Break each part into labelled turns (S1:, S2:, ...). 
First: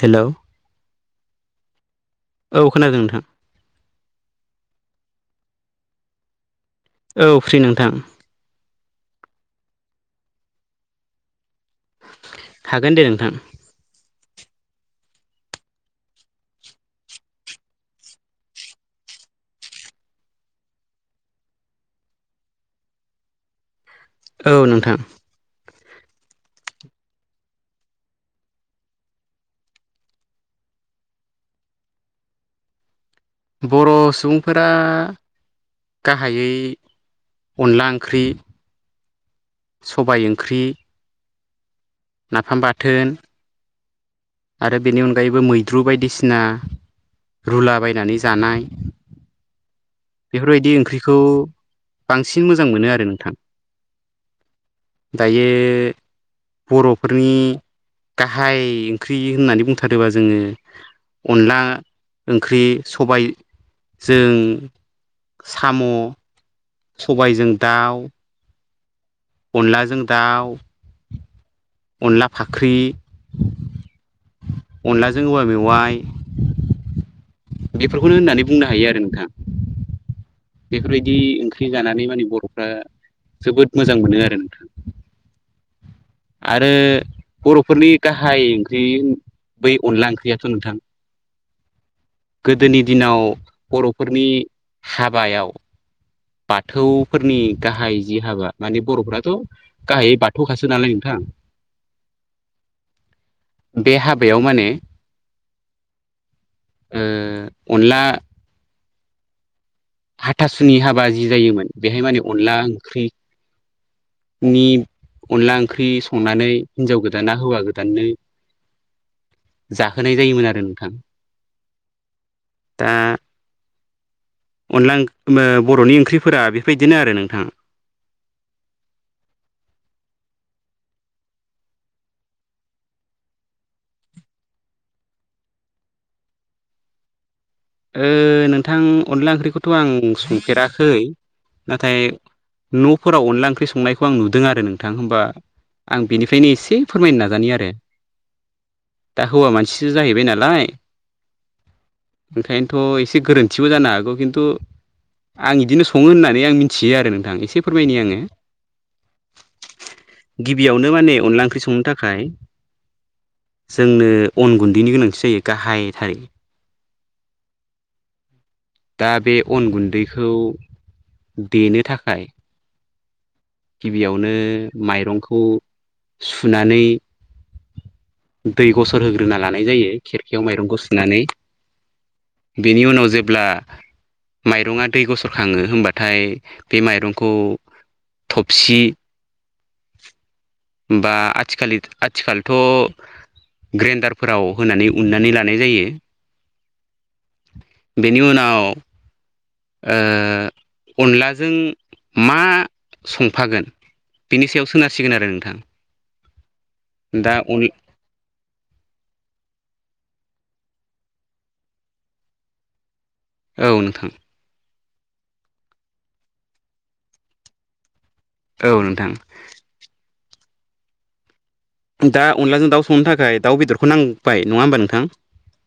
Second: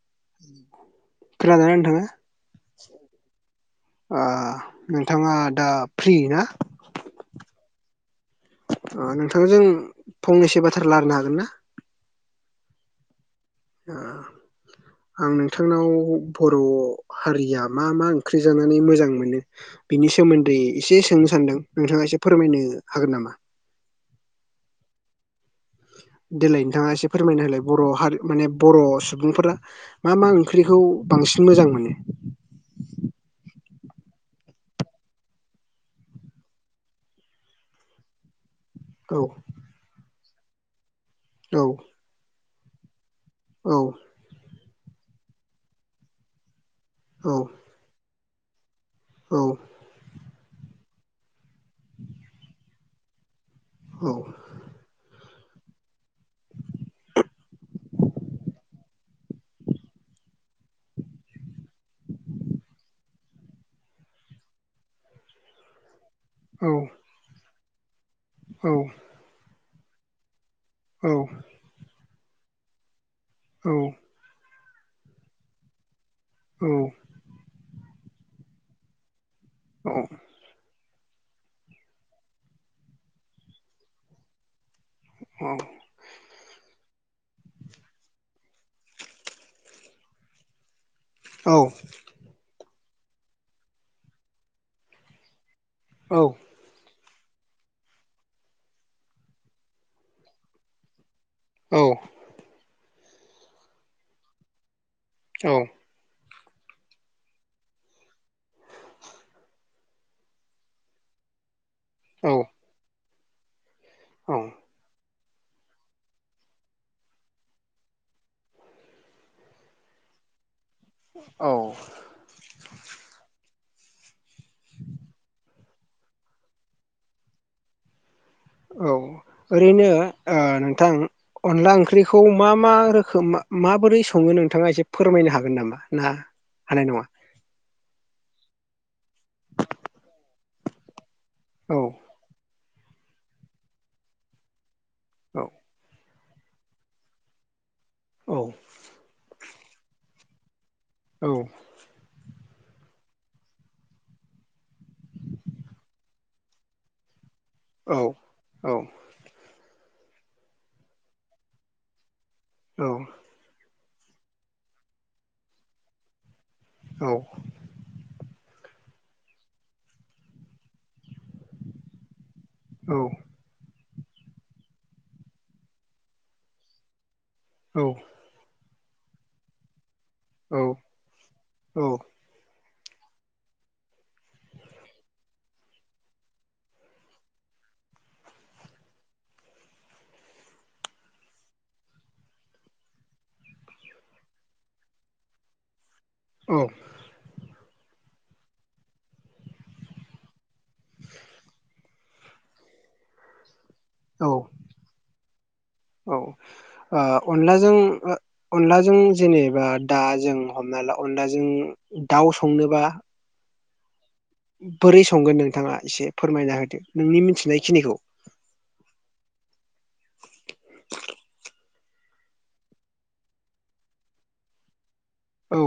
S1: Hello
S2: खोनादोना नोंथांआ
S1: औ खोनादों नोंथां
S2: ओ नोंथाङा दा फ्रि ना
S1: औ फ्रि नोंथां
S2: नोंथां जों फंनैसो बाथ्रा रायलायनो हागोन ना
S1: हागोन दे नोंथां
S2: [unintelligible] [inaudible] आं नोंथांनाव बर' हारिया मा मा ओंख्रि जानानै मोजां मोनो बिनि सोमोन्दै एसे सोंनो सान्दों नोंथाङा एसे फोरमायनो हागोन नामा
S1: औ नोंथां
S2: [unintelligible] [inaudible] देलाय नोंथाङा एसे फोरमायनो होलाय बर' हारि माने बर' सुबुंफोरा मा मा ओंख्रिखौ बां बांसिन मोजां मोनो
S1: बर' सुबुंफोरा गाहायै अनला ओंख्रि
S2: औ
S1: सबाय ओंख्रि
S2: औ
S1: नाफाम बाथोन
S2: औ
S1: आरो बेनि अनगायैबो मैद्रु बायदिसिना
S2: औ
S1: रुला बायनानै जानाय।
S2: औ
S1: बेफोरबायदि ओंख्रिखौ बांसिन मोजां मोनो आरो नोंथां।
S2: औ
S1: दायो बर'फोरनि गाहाय ओंख्रि होननानै बुंथारोबा जोङो अनला ओंख्रि सबाय जों साम' सबायजों दाउ
S2: औ
S1: अनलाजों दाउ
S2: औ
S1: अनला फाख्रि
S2: औ
S1: अनलाजों औवा मेवाइ
S2: औ
S1: बेफोरखौनो होननानै बुंनो हायो आरो नोंथाङा।
S2: औ
S1: बेफोरबायदि ओंख्रि जानानै माने बर'फ्रा जोबोद मोजां मोनो आरो नोंथाङा
S2: [inaudible]
S1: आरो बर'फोरनि गाहाय ओंख्रि बै अनला ओंख्रियाथ' नोंथां
S2: औ
S1: गोदोनि दिनाव बर'फोरनि हाबायाव
S2: औ
S1: बाथौ फोरनि गाहाय जि हाबा माने बर'फोराथ' गाहायै बाथौखासो नालाय नोंथां
S2: औ
S1: बे हाबायाव माने
S2: औ
S1: ओ अनला हाथासुनि हाबा जि जायोमोन बेहाय माने
S2: औ
S1: अनला ओंख्रि
S2: औ
S1: नि अनला ओंख्रि संनानै हिनजाव गोदाना हौवा गोदाननो जाहोनाय जायोमोन आरो नोंथां दा। अनला बर'नि ओंख्रिफोरा बेफोरबायदिनो आरो नोंथाङा
S2: औ ओरैनो नोंथां अनला ओंख्रिखौ मा मा रोखोम माबोरै सङो? नोंथाङा एसे फोरमायनो हागोन नामा ना हानाय नङा?
S1: नोंथां अनला ओंख्रिखौथ' आं संफेराखै
S2: औ
S1: नाथाय न'फोराव अनला ओंख्रि संनायखौ आं नुदों आरो नोंथां होमबा
S2: औ
S1: आं- बेनिफ्रायनो एसे फोरमायनो नाजानाय आरो
S2: औ
S1: दा हौवा मानसिसो जाहैबाय नालाय
S2: औ
S1: ओंखायनोथ एसे गोरोन्थिबो जानो हागौ खिन्थु आं बिदिनो संङो होननानै आं मिथियो आरो नोंथां एसे एसे
S2: औ
S1: फोरमायनि आंङो
S2: औ
S1: गिबियावनो माने अनला ओंख्रि संनो थाखाय
S2: औ
S1: जोंनो अन गुन्दैनि गोनांथि जायो गाहायथारै
S2: औ
S1: दा बे अन गुन्दैखौ देनो थाखाय
S2: औ
S1: गिबियावनो माइरंखौ सुनानै
S2: औ
S1: दै गसर होग्रोना लानाय जायो खेरखायाव माइरंखौ सुनानै
S2: औ
S1: बेनि उनाव जेब्ला माइरङा दै गसरखाङो होनबाथाय बे माइरंखौ थफसि
S2: [inaudible]
S1: बा आथिखालि आथिखालथ ग्रेन्दारफोराव होनानै उन्नानै लानाय जायो
S2: औ
S1: बेनि उनाव ओ अनलाजों मा संफागोन बिनि सायाव सोनारसिगोन आरो नोंथां
S2: औ ओ
S1: दा अनला
S2: अनलाजों ओ अनलाजों जेनेबा दा जों हमना ला अनला जों दाउ संनोबा
S1: औ नोंथां
S2: बोरै संगोन नोंथाङा एसे फोरमायना होदो नोंनि मिथिनायखिनिखौ
S1: औ नोंथां दा अनलाजों दाउ संनो थाखाय दाउ बेदरखौ नांबाय नङा होमबा नोंथां
S2: औ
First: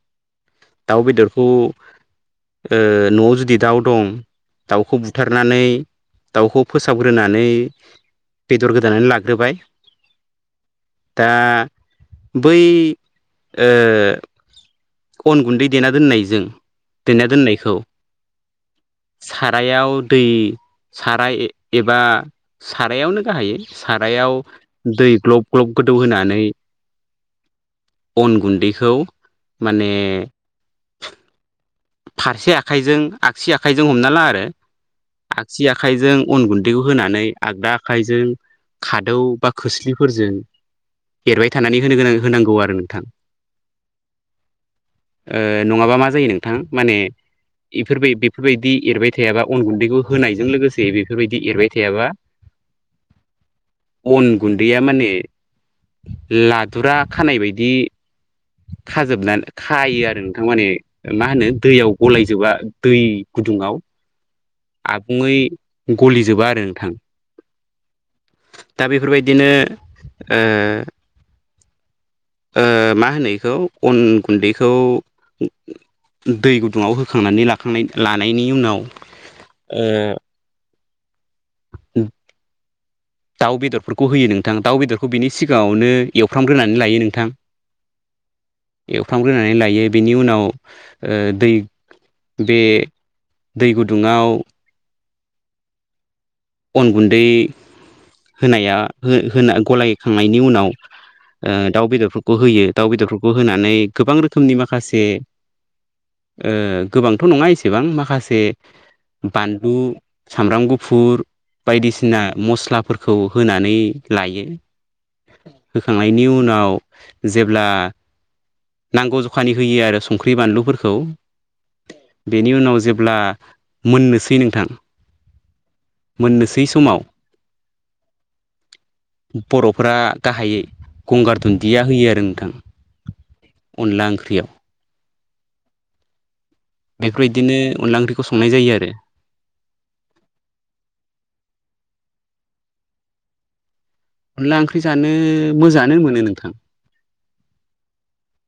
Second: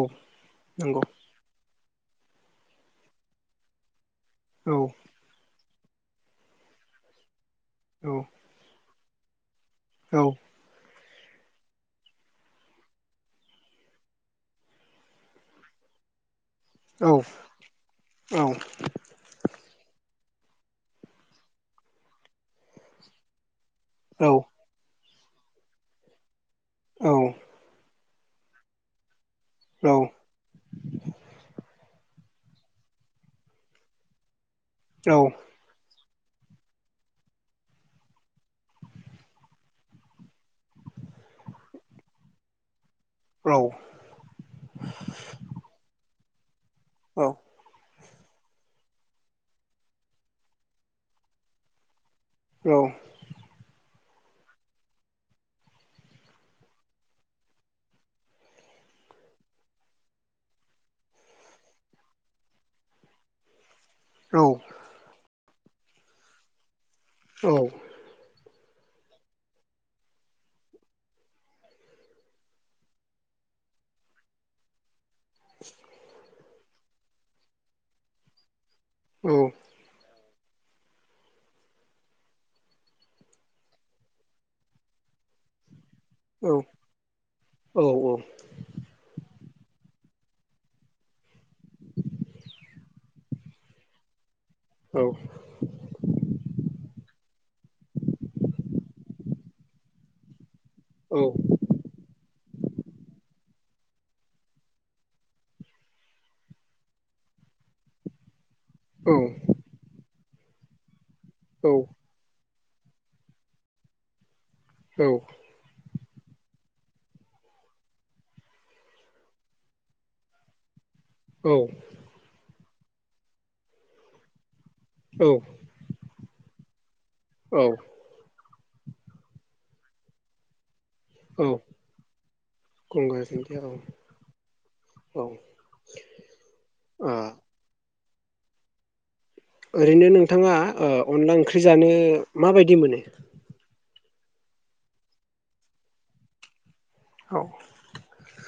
S2: नंगौ
S1: दाउ बेदरखौ ओ नआव जुदि दाउ दं
S2: गंगार
S1: दाउखौ बुथारनानै दाउखौ फोसाबग्रोनानै बेदर गोदानै ला ग्रोबाय
S2: औ
S1: दा बै ओ अन गुन्दै देना दोननायजों दैना दोननायखौ सारायाव दै साराय एबा सारायावनो गाहायै सारायाव दै ग्लब ग्लब गोदौ होनानै
S2: औ
S1: अन गुन्दैखौ माने फारसे आखाइजों आगसि आखाइजों हमना ला आरो आगसि आखाइजों अन गुन्दैखौ होनानै आगदा आखाइजों खादौ बा खोस्लिफोरजों एरबाय थानानै होनो गोनां होनांगौ आरो नोंथां
S2: औ
S1: ओ नङाबा मा जायो नोंथां माने फोरबे बेफोरबायदि एरबाय थायाबा अन गुन्दैखौ होनायजों लोगोसे बेफोरबायदि एरबाय थायाबा
S2: औ
S1: अन गुन्दैया माने लादुरा खानाय बायदि
S2: [inaudible]
S1: खाजोबना खायो आरो नोंथां माने मा होनो दैयाव गलायजोबा दै गुदुङाव आबुङै गलिजोबा आरो नोंथां
S2: औ
S1: दा बेफोरबायदिनो ओ ओ मा होनो इखौ अन गुन्दैखौ दै गुदुङाव होखांनानै लाखांनाय लानायनि उनाव
S2: औ
S1: ओ दाउ बेदरफोरखौ होयो नोंथां दाउ बेदरखौ बिनि सिगाङावनो एवफ्रामग्रोनानै लायो नोंथां एवफ्रामग्रोना नानै लायो बिनि उनाव ओ दै बे दै गुदुङाव
S2: औ
S1: अन गुन्दै होनाया हो होना गलायखांनायनि उनाव ओ दाउ बेदरफोरखौ होयो दाउ बेदरफोरखौ होनानै गोबां रोखोमनि माखासे गोबांथ' नङा एसेबां माखासे बानलु सामब्राम गुफुर बायदिसिना मस स्लाफोरखौ होनानै लायो
S2: औ
S1: होखांनायनि उनाव जेब्ला नांगौ जखानि होयो आरो संख्रि बानलुफोरखौ खौ बेनि उनाव जेब्ला मोननोसै नोंथां
S2: औ
S1: मोननोसै समाव बरफोरा गाहायै गंगार
S2: औ
S1: दुन्दिया होयो आरो नोंथां अनला ओंख्रियाव
S2: औ
S1: बेफोरबायदिनो अनला ओंख्रिखौ संनाय जायो आरो
S2: ओरैनो नोंथाङा अनला ओ ओंख्रि जानो माबायदि मोनो?
S1: अनला ओंख्रि जानो मोजाङानो मोनो नोंथां
S2: औ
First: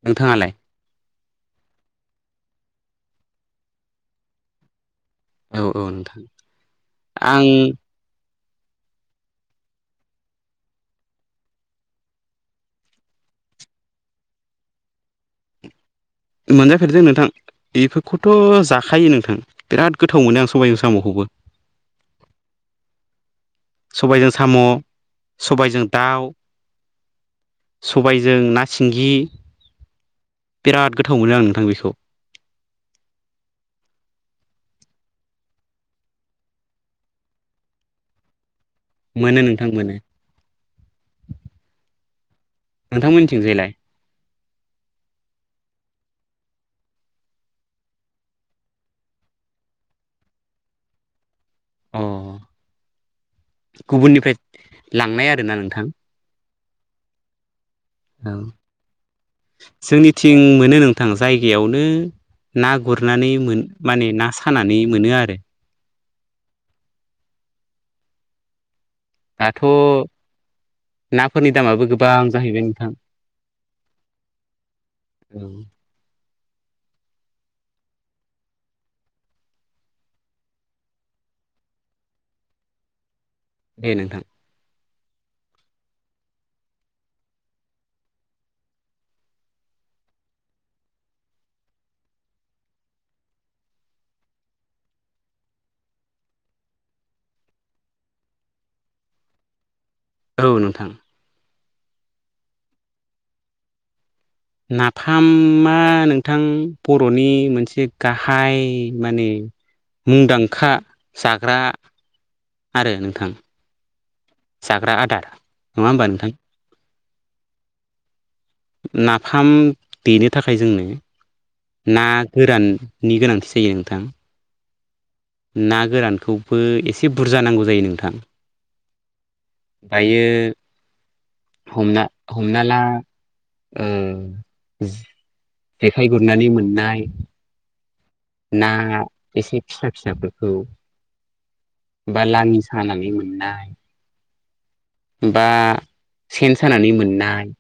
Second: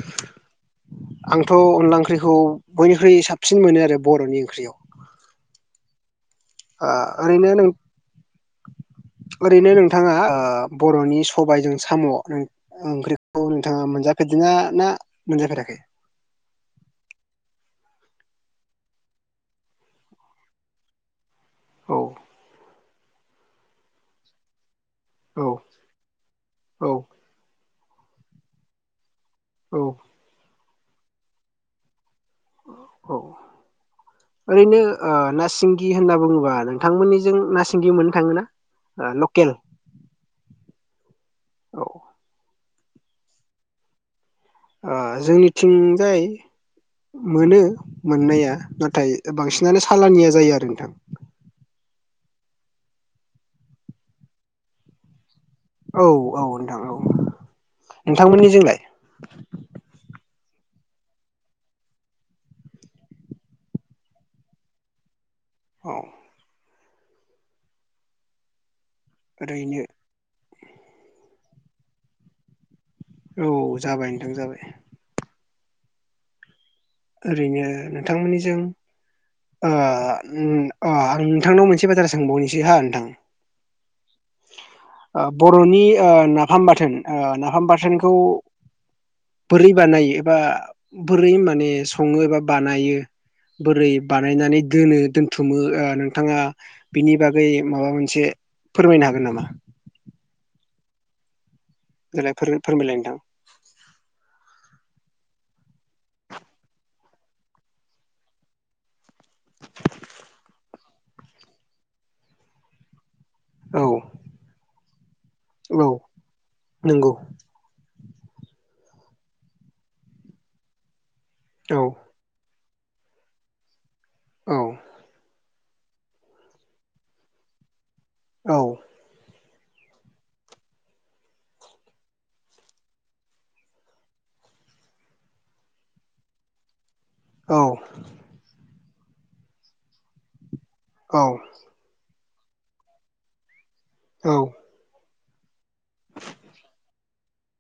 S1: नोंथाङालाय
S2: आंथ अनला ओंख्रिखौ बयनिख्रुइ साब सिन मोनो आरो बरनि ओंख्रियाव
S1: औ औ नोंथां
S2: आं ओरैनो नों
S1: आं
S2: ओरैनो नोंथाङा आ बरनि सबाइजों साम ओं ओंख्रिखौ नोंथाङा मोनजाफेर दोङा ना मोनजाफेराखै?
S1: मोनजाफेरदों नोंथां बेफोरखौथ जाखायो नोंथां बिराद गोथाव मोनो आं सबाइजों सामखौबो
S2: औ
S1: सबायजों साम
S2: औ
S1: सबायजों दाउ
S2: औ
S1: सबायजों ना सिंगि
S2: औ
S1: बिराद गोथाव मोनो आं नोंथां बेखौ
S2: औ ओरैनो ओ ना सिंगि होनना बुङोबा नोंथांमोननिजों ना सिंगि मोननो थाङोना? ओ
S1: मोनो
S2: लकेल
S1: नोंथां मोनो
S2: औ
S1: नोंथां मोननिथिंजायलाय
S2: ओ जोंनिथिंजाय मोनो मोननाया नाथाय बांसिनानो सालानिया जायो आरो नोंथां
S1: अ गुबुननिफ्राय लांनाय आर
S2: औ औ नोंथां औ
S1: औ
S2: नोंथांमोननिजोंलाय?
S1: जोंनि थिं मोनो नों थां जायगायावनो ना गुरनानै मोन माने ना सानानै मोनो आरो
S2: औ
S1: दाथ
S2: ओरैनो
S1: नाफोरनि दामाबो गोबां जाहैबाय नोंथां
S2: औ जाबाय नोंथां जाबाय
S1: औ
S2: ओरैनो नोंथांमोननिजों ओ उम ओ आं नोंथांनाव मोनसे बाजारा सोंबावनोसै हा नोंथां?
S1: दे नोंथां
S2: ओ बरनि ओ नाफाम बाथोन ओ नाफाम बाथोनखौ बोरै बानायो एबा बोरै माने सङो एबा बानायो बोरै बानायनानै दोनो दोनथुमो ओ नोंथाङा बिनि बागै माबा मोनसे फोरमायनो हागोन नामा?
S1: औ नोंथां
S2: देलाय फोर फोरमायलाय नोंथां
S1: नाफामा नोंथां बरनि मोनसे गाहाय माने मुंदांखा जाग्रा आरो नोंथां
S2: औ
S1: जाग्रा आदार नङा
S2: औ
S1: होमबा नोंथां
S2: नोंगौ
S1: नाफाम देनो थाखाय जोंनो
S2: औ
S1: ना गोरान नि गोनांथि जायो नोंथां
S2: औ
S1: ना गोरानखौबो एसे बुरजा नांगौ जायो नोंथां
S2: औ
S1: दायो हमना हमना ला ओ जेखाइ गुरनानै मोननाय
S2: औ
S1: ना एसे फिसा फिसाफोरखौ
S2: औ
S1: बा लाङि सानानै मोननाय
S2: औ
S1: बा सेन सानानै मोननाय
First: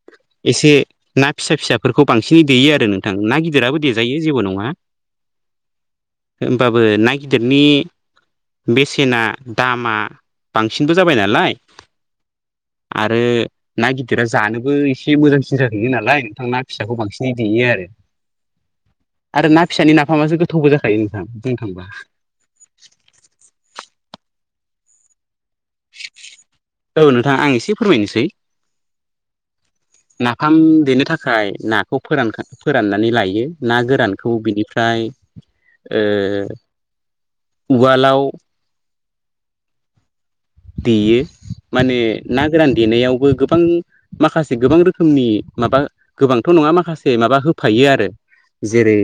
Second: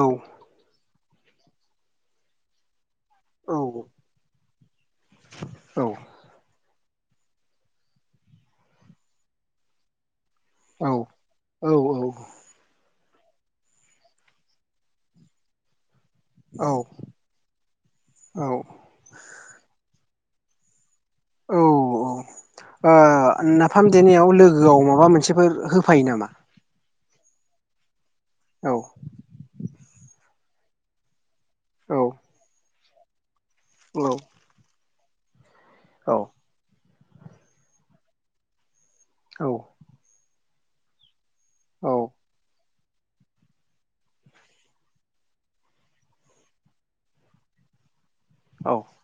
S2: औ
S1: एसे ना फिसा फिसाफोरखौ बांसिनै देयो आरो नों ना
S2: औ
S1: गिदिराबो देजायो जेबो नङा होमबा बो ना गिदिरनि बेसेना दामा
S2: औ
S1: बांसिनबो जाबाय नालाय आरो ना गिदिरा जानोबो एसे मोजांसिन जाहैयो नालाय नोंथां ना फिसाखौ बांसिनै देयो आरो
S2: औ
S1: आरो ना फिसानि ना फामासो गोथावबो जाखायो नोंथां बुंनो
S2: औ
S1: थांबा
S2: औ ओ नाफाम देनायाव लोगो गोआव माबा मोनसेफोर होफायो नामा
S1: औ नोंथां आं एसे फोरमायनोसै
S2: औ
S1: नाफाम देनो थाखाय
S2: औ
S1: नाखौ फोरानखा फोराननानै लायो ना
S2: औ
S1: गोरानखौ बिनिफ्राय फ्राय
S2: औ
S1: ओ उवालाव
S2: औ
S1: देयो
S2: औ
S1: माने ना गोरान देनायावबो गोबां माखासे गोबां रोखोमनि माबा गोबांथ' नङा माखासे माबा होफायो आरो
S2: औ
S1: जेरै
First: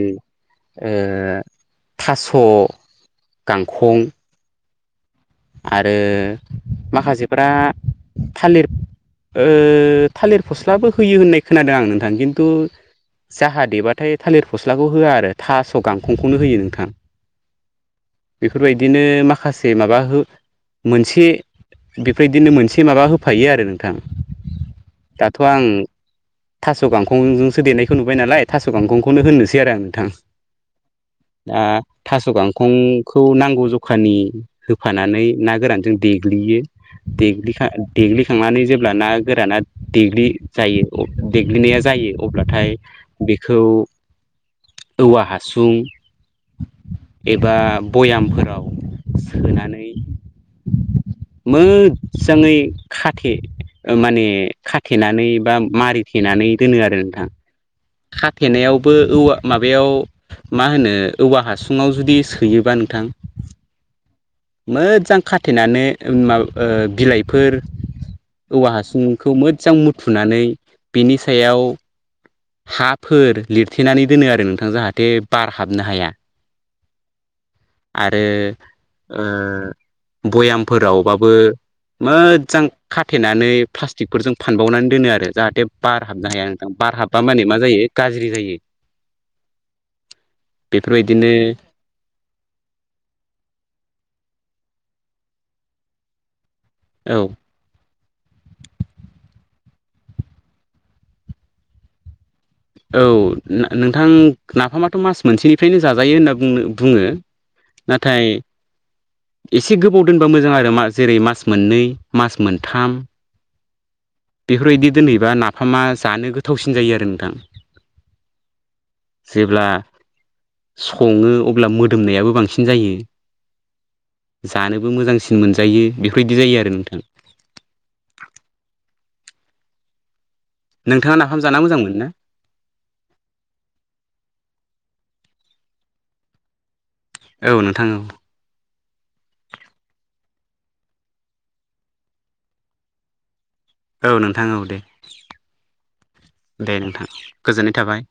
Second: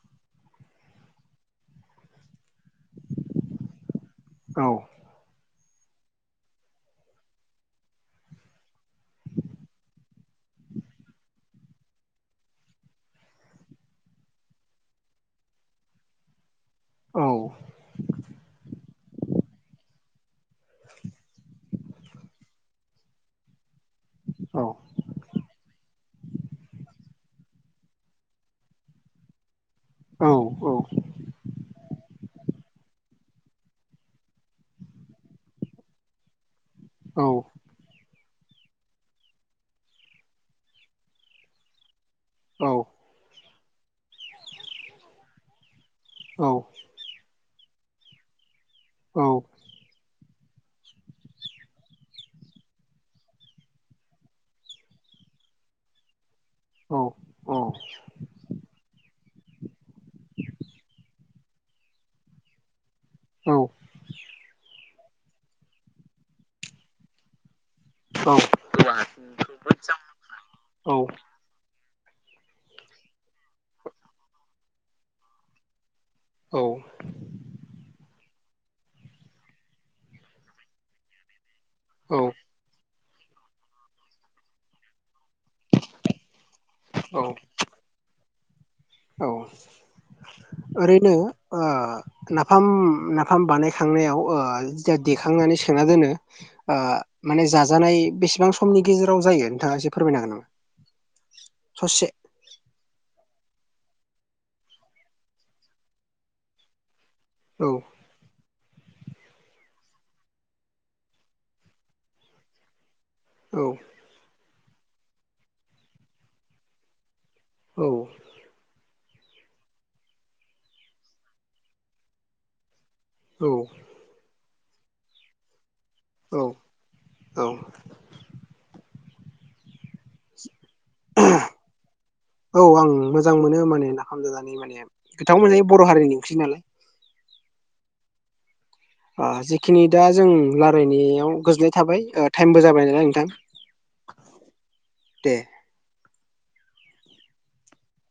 S1: ओ थास' गांखं
S2: औ
S1: आरो माखासेफ्रा थालिर ओ थालिर फस्लाबो होयो होननाय खोनादों आं नोंथां खिन्थु जाहा देबाथाय थालिर फस्लाखौ होआ आरो थास' गांखंखौनो होयो नोंथां
S2: औ
S1: बेफोरबायदिनो माखासे माबा हो मोनसे बेफोबायदिनो मोनसे माबा होफायो आरो नोंथां
S2: औ
S1: दाथ' आं थास' गांखं खंजोंसो देनायखौ नुबाय नालाय थास' गांखंखौनो होननोसै आरो आं नोंथां
S2: औ औ औ
S1: दा थास' गांखंखौ नांगौ जखानि हो फानानै ना गोरानजों देग्लियो देग्लिखा देग्लि खांनानै जेब्ला ना गोराना देग्लि जायो अ देग्लिनाया जायो अब्लाथाय बेखौ औवा हासुं
S2: औ
S1: एबा बयामफोराव सोनानै
S2: [inaudible]
S1: मोजाङै खाथे माने खाथेनानै बा मारिथेनानै दोनो आरो
S2: औ
S1: नोंथां
S2: औ
S1: खाथेनायावबो औवा माबायाव मा होनो औवा हासुङाव जुदि सोयोबा नोंथां
S2: औ
S1: मोजां खाथेनानै माबा बिलाइफोर
S2: औ
S1: औवा हासुंखौ मोजां मुथुनानै बेनि सायाव हाफोर लिरथेनानै दोनो आरो नोंथां जाहाथे बार हाबनो हाया
S2: औ
S1: आरो बयामफोरावबाबो मोजां खाथेनानै प्लास्टिकफोरजों फानबावनानै दोनो आरो जाहाथे बार हाबनो हाया नोंथां बा माने मा जायो गाज्रि जायो।
S2: औ ओरैनो
S1: बेफोरबायदिनो
S2: नाफाम नाफाम बानायखांनायाव दा देखांनानै सोना दोनो
S1: औ
S2: माने जा जानाय बेसेबां समनि गेजेराव जायो। थाखाय एसे फोरमायनो हागोन नामा ससे
S1: औ नोंथां नाफामाथ' मास मोनसेनिफ्रायनो जा जायो होनना बुङो।
S2: औ
S1: नथाय एसे गोबाव दोनबा मोजां आरो मा जेरै मास मोननै मास मोनथाम
S2: औ
S1: बेफोर बायदि दोनहैबा नाफामा जानो गोथावसिन जायो आरो नोंथां
S2: औ
S1: जेब्ला सङो अब्ला मोदोमनायाबो बांसिन जायो
S2: औ
S1: जानोबो मोजांसिन मोनजायो बेफोर बायदि
S2: औ
S1: जायो आरो नोंथां
S2: औ
S1: नोंथाङा नाफाम जाना मोजां मोनो ना
S2: औ आं मोजां मोनो माने नाफाम जानानै माने नोंथांमोन बर' हारिनि ओंखि् नालाय
S1: औ नोंथां औ
S2: ओ जेखिनि दा जों राय्लायनायाव गोजोननाय थाबाय टाइमबो जाबाय नालाय नोंथां
S1: औ नोंथां औ दे
S2: दे
S1: दे नोंथां गोजोननाय थाबाय।